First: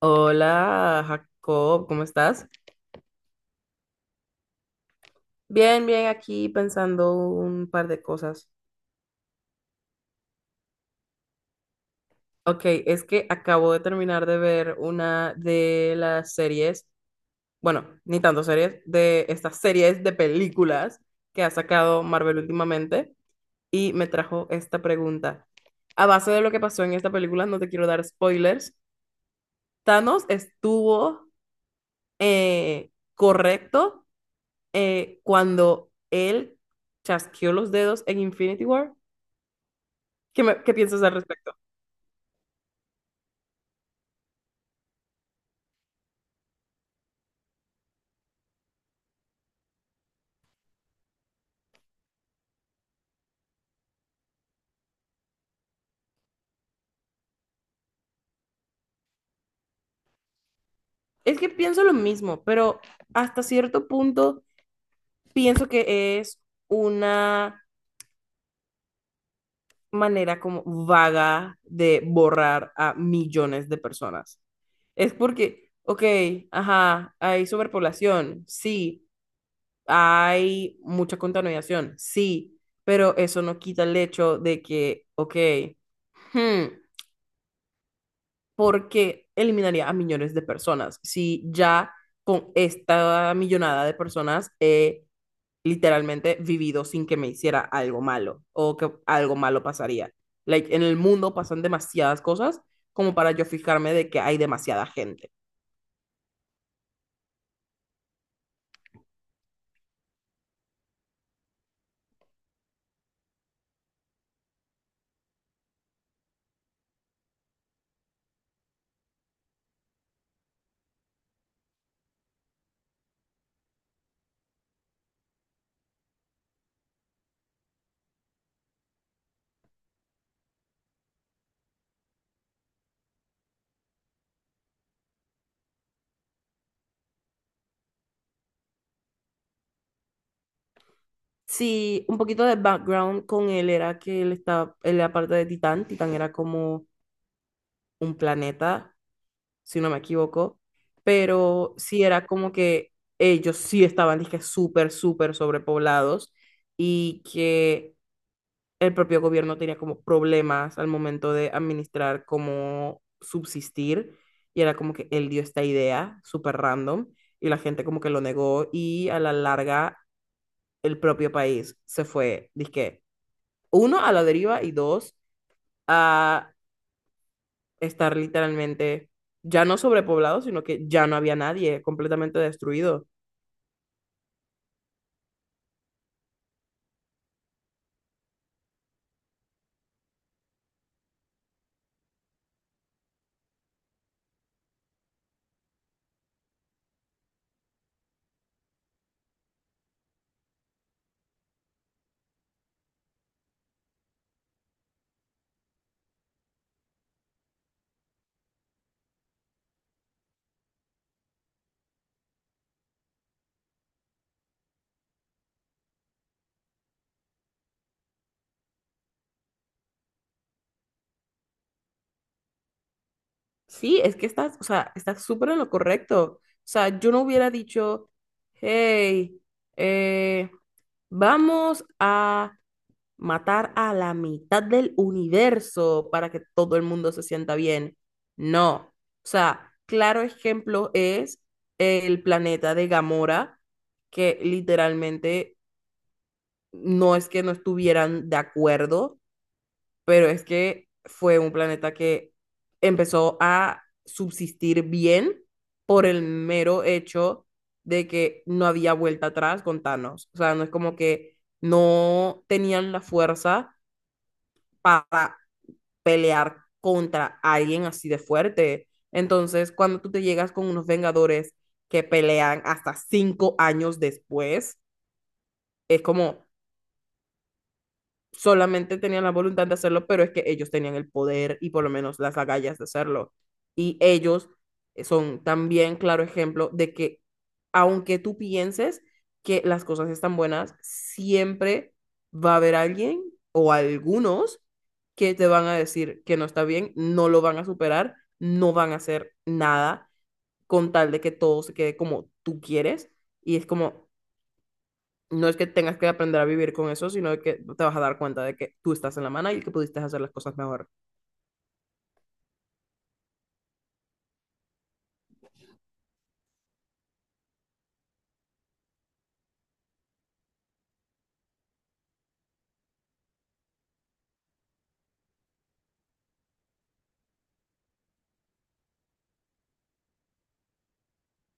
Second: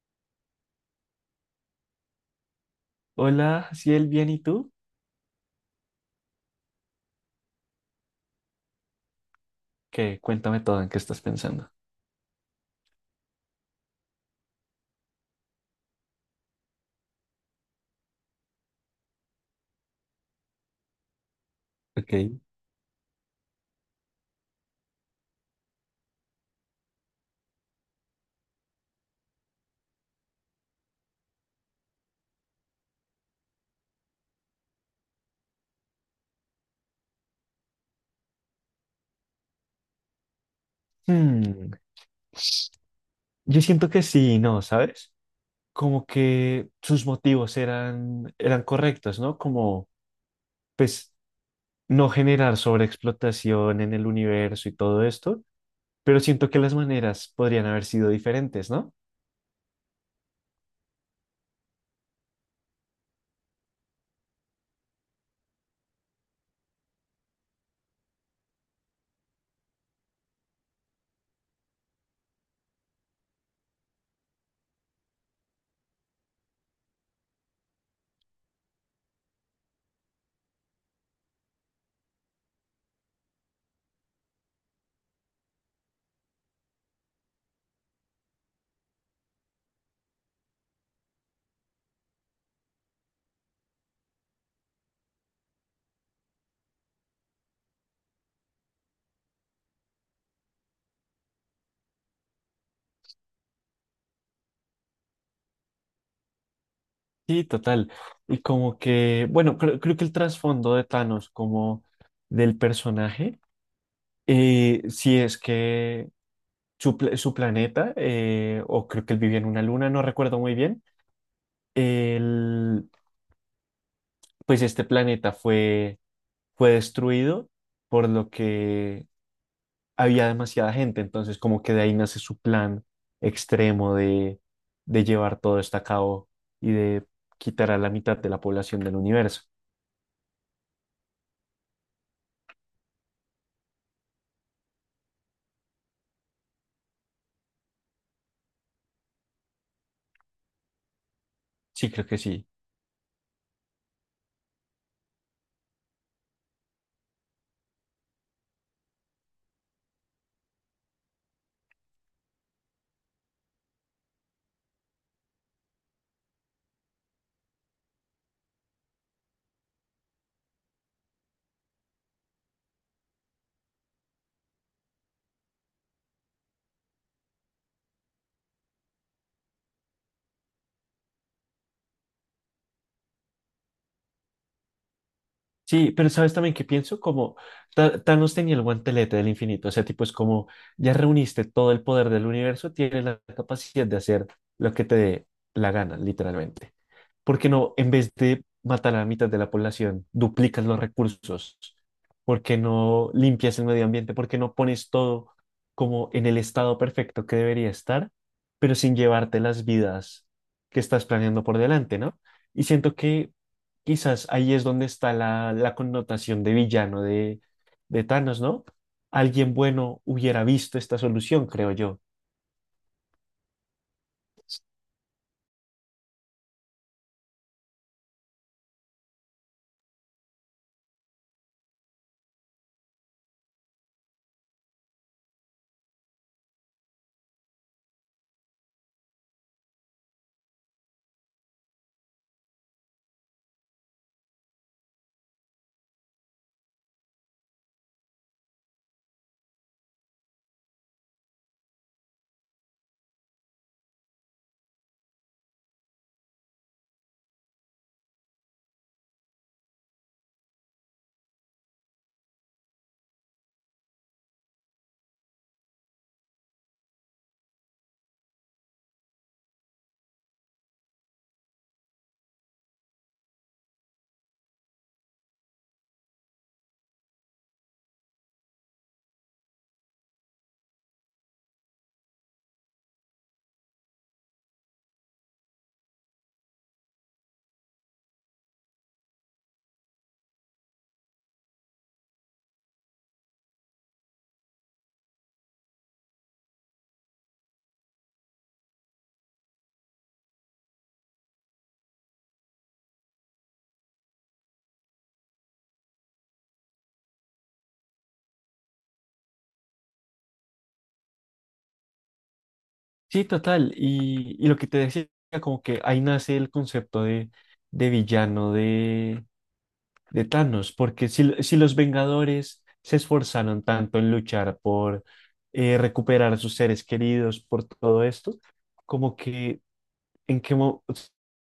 Hola, Jacob, ¿cómo estás? Hola, Ciel, bien, ¿y tú? Bien, bien, aquí pensando un par de cosas. ¿Qué? Cuéntame todo, ¿en qué estás pensando? Ok, es que acabo de terminar de ver una de las series, bueno, ni tanto series, de estas series de películas que ha sacado Marvel Ok, últimamente y me trajo esta pregunta. A base de lo que pasó en esta película, no te quiero dar spoilers, Thanos estuvo correcto cuando él chasqueó los dedos en Infinity War. ¿Qué piensas al respecto? Hmm, yo siento que sí, ¿no? ¿Sabes? Como que sus motivos eran correctos, ¿no? Como, pues, no generar sobreexplotación en el universo y todo esto, pero siento que las maneras podrían haber sido diferentes, ¿no? Es que pienso lo mismo, pero hasta cierto punto pienso que es una manera como vaga de borrar a millones de personas. Es porque, ok, ajá, hay sobrepoblación, sí, hay mucha contaminación, sí, pero eso no quita el hecho de que, ok, hmm, porque eliminaría a millones de personas. Si ya con esta millonada de personas he literalmente vivido sin que me hiciera algo malo o que algo malo pasaría. Like, en el mundo pasan demasiadas cosas como para yo fijarme de que hay demasiada gente. Sí, total. Y como que, bueno, creo que el trasfondo de Thanos como del personaje, sí es que su planeta, o creo que él vivía en una luna, no recuerdo muy bien. El- pues este planeta fue destruido, por lo que había demasiada gente, entonces como que de ahí nace su plan extremo de llevar todo esto a cabo y de quitar a la mitad de la población del universo. Sí, un poquito de background con él era que él estaba, él era parte de Titán. Titán era como un planeta si no me equivoco, pero Sí, sí creo que era sí. como que ellos sí estaban, dije, súper, súper sobrepoblados y que el propio gobierno tenía como problemas al momento de administrar cómo subsistir y era como que él dio esta idea súper random y la gente como que lo negó y a la larga el propio país se fue, dije, uno, a la deriva y dos, a estar literalmente ya no sobrepoblado, sino que ya no había nadie, completamente destruido. Sí, pero sabes también que pienso como Thanos tenía el guantelete del infinito. Ese tipo es como, ya reuniste todo el poder del universo, tienes la capacidad de hacer lo que te dé la gana, literalmente. ¿Por qué no, en vez de matar a la mitad de la población, duplicas los recursos? ¿Por qué no limpias el medio ambiente? ¿Por qué no pones todo como en el estado perfecto que debería estar, pero sin llevarte las vidas que estás planeando por delante, ¿no? Y siento que quizás ahí es donde está la connotación de villano de Thanos, ¿no? Alguien bueno hubiera visto esta solución, creo yo. Sí, es que estás, o sea, estás súper en lo correcto. O sea, yo no hubiera dicho, hey, eh, vamos a matar a la mitad del universo para que todo el mundo se sienta bien. No. O sea, claro ejemplo es el planeta de Gamora, que literalmente no es que no estuvieran de acuerdo pero es que fue un planeta que empezó a subsistir bien por el mero hecho de que no había vuelta atrás con Thanos. O sea, no es como que no tenían la fuerza para pelear contra alguien así de fuerte. Entonces, cuando tú te llegas con unos Vengadores que pelean hasta 5 años después, es como, solamente tenían la voluntad de hacerlo, pero es que ellos tenían el poder y por lo menos las agallas de hacerlo. Y ellos son también claro ejemplo de que aunque tú pienses que las cosas están buenas, siempre va a haber alguien o algunos que te van a decir que no está bien, no lo van a superar, no van a hacer nada con tal de que todo se quede como tú quieres. Y es como, no es que tengas que aprender a vivir con eso, sino que te vas a dar cuenta de que tú estás en la mano y que pudiste hacer las cosas mejor. Sí, total. Y lo que te decía, como que ahí nace el concepto de villano de Thanos, porque si, si los Vengadores se esforzaron tanto en luchar por recuperar a sus seres queridos, por todo esto, como que en qué o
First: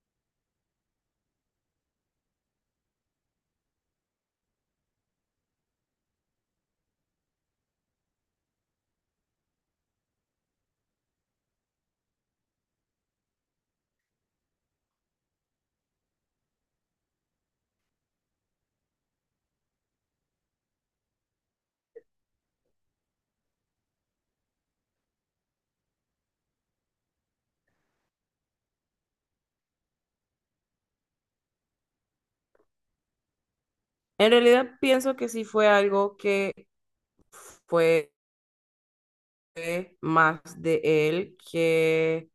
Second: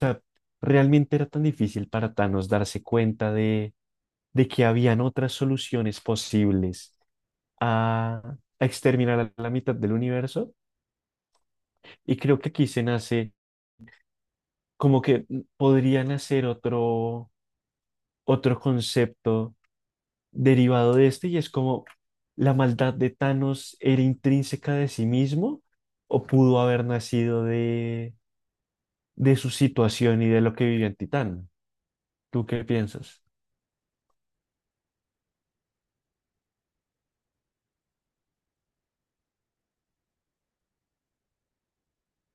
sea, realmente era tan difícil para Thanos darse cuenta de que habían otras soluciones posibles a exterminar a la mitad del universo. Y creo que aquí se nace, como que podría nacer otro concepto derivado de este, y es como, la maldad de Thanos era intrínseca de sí mismo o pudo haber nacido de su situación y de lo que vivió en Titán. ¿Tú qué piensas? En realidad pienso que sí fue algo que fue más de él que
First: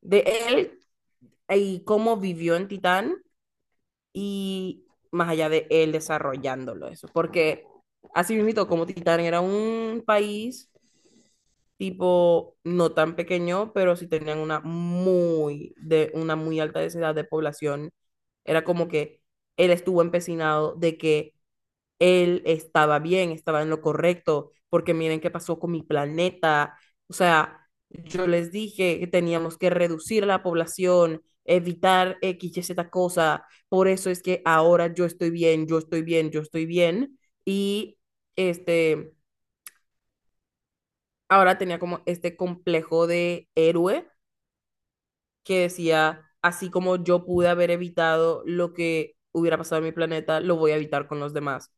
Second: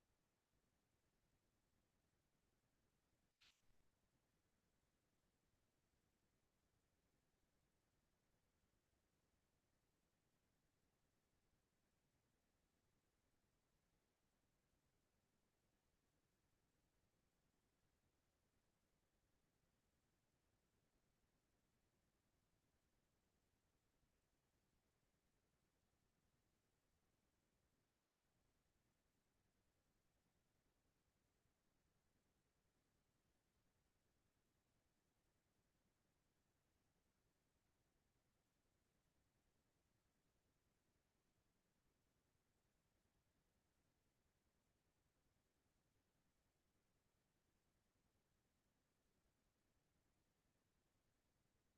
de él y cómo vivió en Titán y más allá de él desarrollándolo eso, porque así mismo como Titán era un país tipo no tan pequeño, pero sí tenían una muy, de, una muy alta densidad de población. Era como que él estuvo empecinado de que él estaba bien, estaba en lo correcto, porque miren qué pasó con mi planeta. O sea, yo les dije que teníamos que reducir la población, evitar X y Z cosa. Por eso es que ahora yo estoy bien, yo estoy bien, yo estoy bien. Y este ahora tenía como este complejo de héroe que decía, así como yo pude haber evitado lo que hubiera pasado en mi planeta, lo voy a evitar con los demás.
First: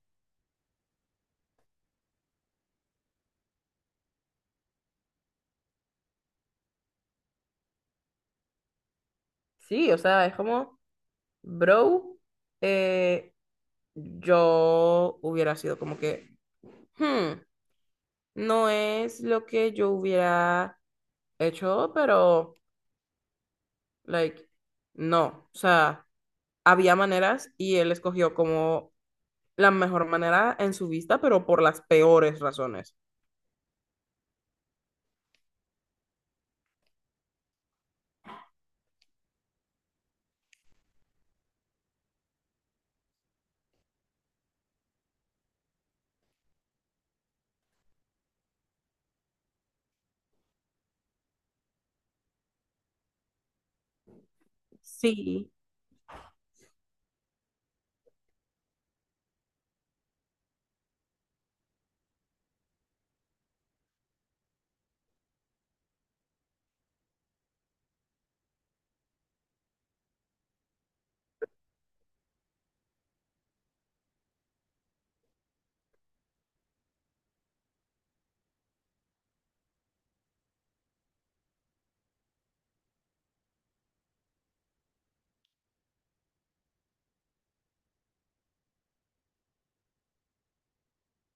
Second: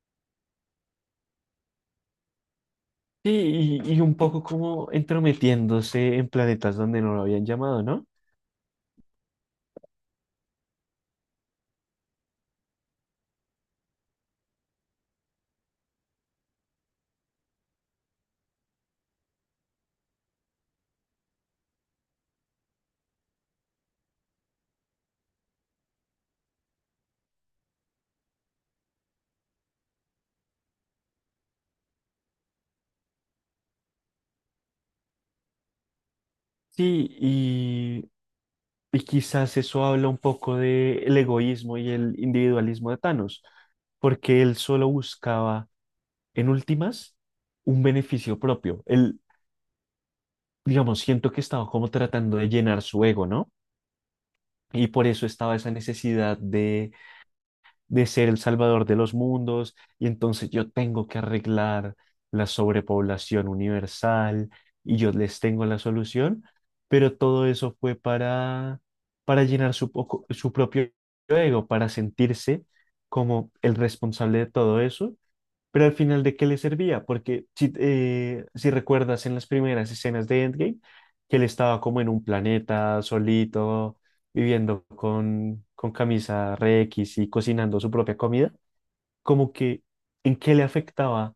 Sí, y un poco como entrometiéndose en planetas donde no lo habían llamado, ¿no? Sí, o sea, es como, bro, eh, yo hubiera sido como que, "Hmm, no es lo que yo hubiera hecho, pero, like, no, o sea, había maneras y él escogió como la mejor manera en su vista, pero por las peores razones. Sí, y quizás eso habla un poco del egoísmo y el individualismo de Thanos, porque él solo buscaba, en últimas, un beneficio propio. Él, digamos, siento que estaba como tratando de llenar su ego, ¿no? Y por eso Sí. estaba esa necesidad de ser el salvador de los mundos, y entonces, yo tengo que arreglar la sobrepoblación universal y yo les tengo la solución, pero todo eso fue para llenar su propio ego, para sentirse como el responsable de todo eso, pero al final, ¿de qué le servía? Porque si, si recuerdas en las primeras escenas de Endgame, que él estaba como en un planeta solito, viviendo con camisa re X y cocinando su propia comida, como que, ¿en qué le afectaba,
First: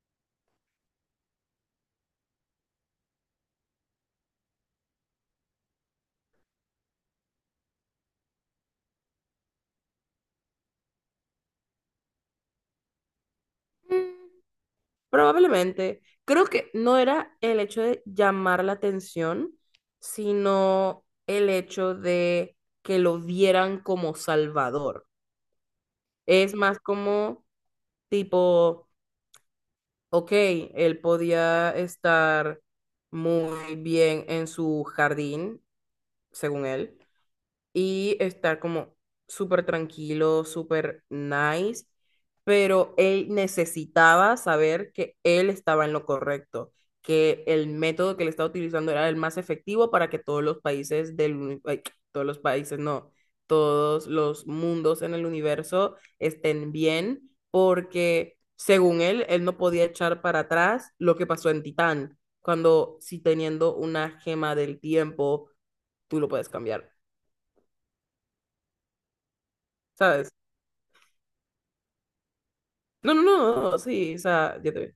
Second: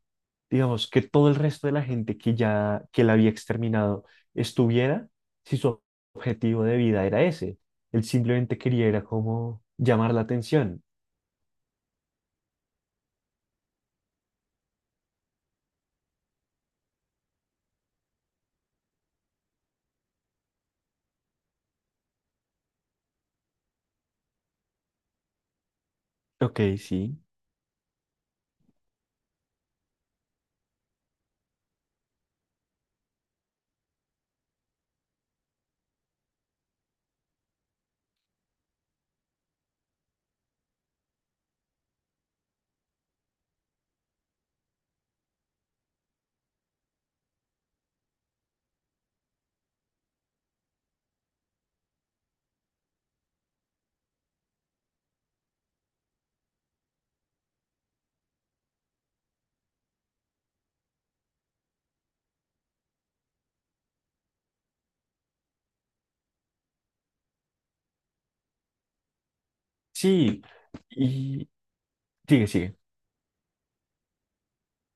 digamos, que todo el resto de la gente que la había exterminado estuviera, si su objetivo de vida era ese? Él simplemente quería era como llamar la atención. Mm, probablemente. Creo que no era el hecho de llamar la atención, sino el hecho de que lo vieran como salvador. Es Ok, más sí. como tipo, ok, él podía estar muy bien en su jardín, según él, y estar como súper tranquilo, súper nice, pero él necesitaba saber que él estaba en lo correcto, que el método que él estaba utilizando era el más efectivo para que todos los países del, uni- ay, todos los países, no, todos los mundos en el universo estén bien, porque según él, él no podía echar para atrás lo que pasó en Titán, cuando si teniendo una gema del tiempo, tú lo puedes cambiar. ¿Sabes? Sí, y sigue, sigue. No, no, no, sí, o sea, ya te vi.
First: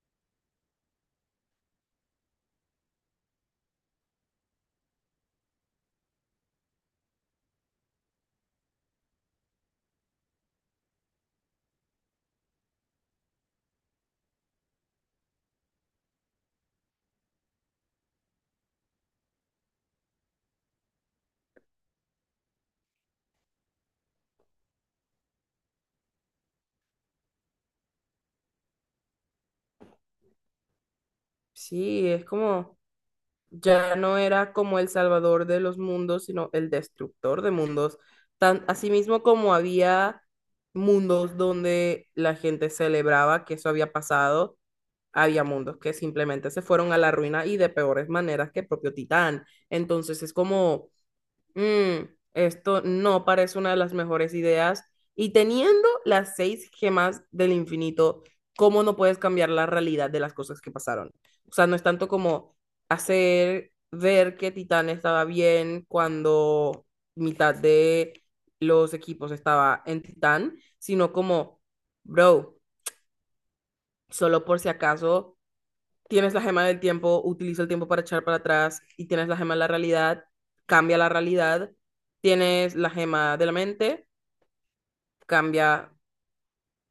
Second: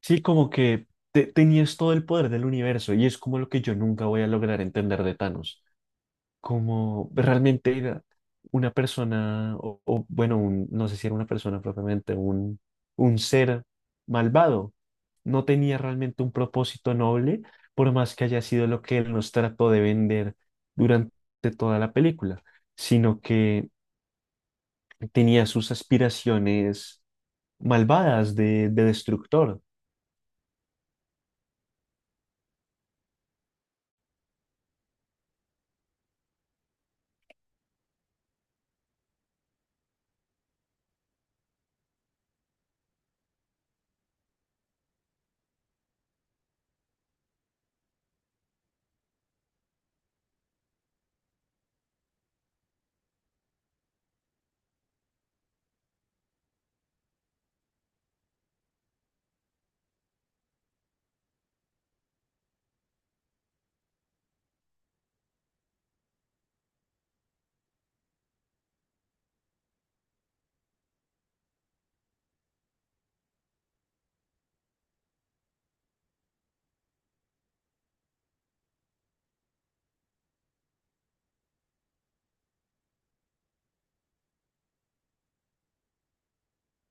Sí, como que tenías todo el poder del universo, y es como lo que yo nunca voy a lograr entender de Thanos. Como realmente era una persona, o, bueno, no sé si era una persona propiamente, un ser malvado. No tenía realmente un propósito noble, por más que haya sido lo que él nos trató de vender durante toda la película, sino que tenía sus aspiraciones malvadas de destructor. Sí, es como, ya no era como el salvador de los mundos, sino el destructor de mundos. Tan, mismo como había mundos donde la gente celebraba que eso había pasado, había mundos que simplemente se fueron a la ruina y de peores maneras que el propio Titán. Entonces es como, Mm, esto no parece una de las mejores ideas. Y teniendo las 6 gemas del infinito, ¿cómo no puedes cambiar la realidad de las cosas que pasaron? O sea, no es tanto como hacer ver que Titán estaba bien cuando mitad de los equipos estaba en Titán, sino como, bro, solo por si acaso tienes la gema del tiempo, utiliza el tiempo para echar para atrás y tienes la gema de la realidad, cambia la realidad, tienes la gema de la mente, cambia,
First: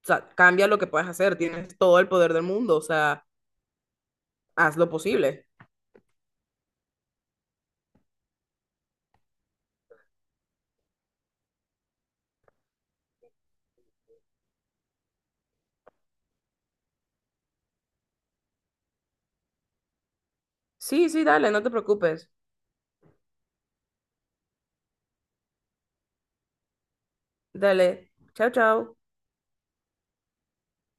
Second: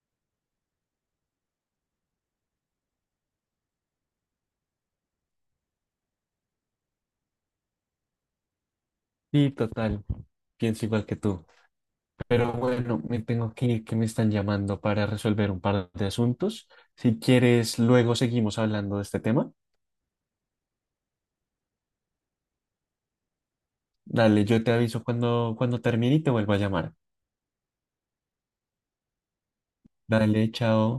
o sea, cambia lo que puedes hacer, tienes todo el poder del mundo, o sea, haz lo posible. Sí, total, pienso igual que tú. Pero bueno, me tengo que ir, que me están llamando para resolver un par de asuntos. Si quieres, luego seguimos hablando de este tema. Sí, sí, dale, no te preocupes. Dale, yo te aviso cuando termine y te vuelvo a llamar. Dale. Chao, chao. Dale, chao.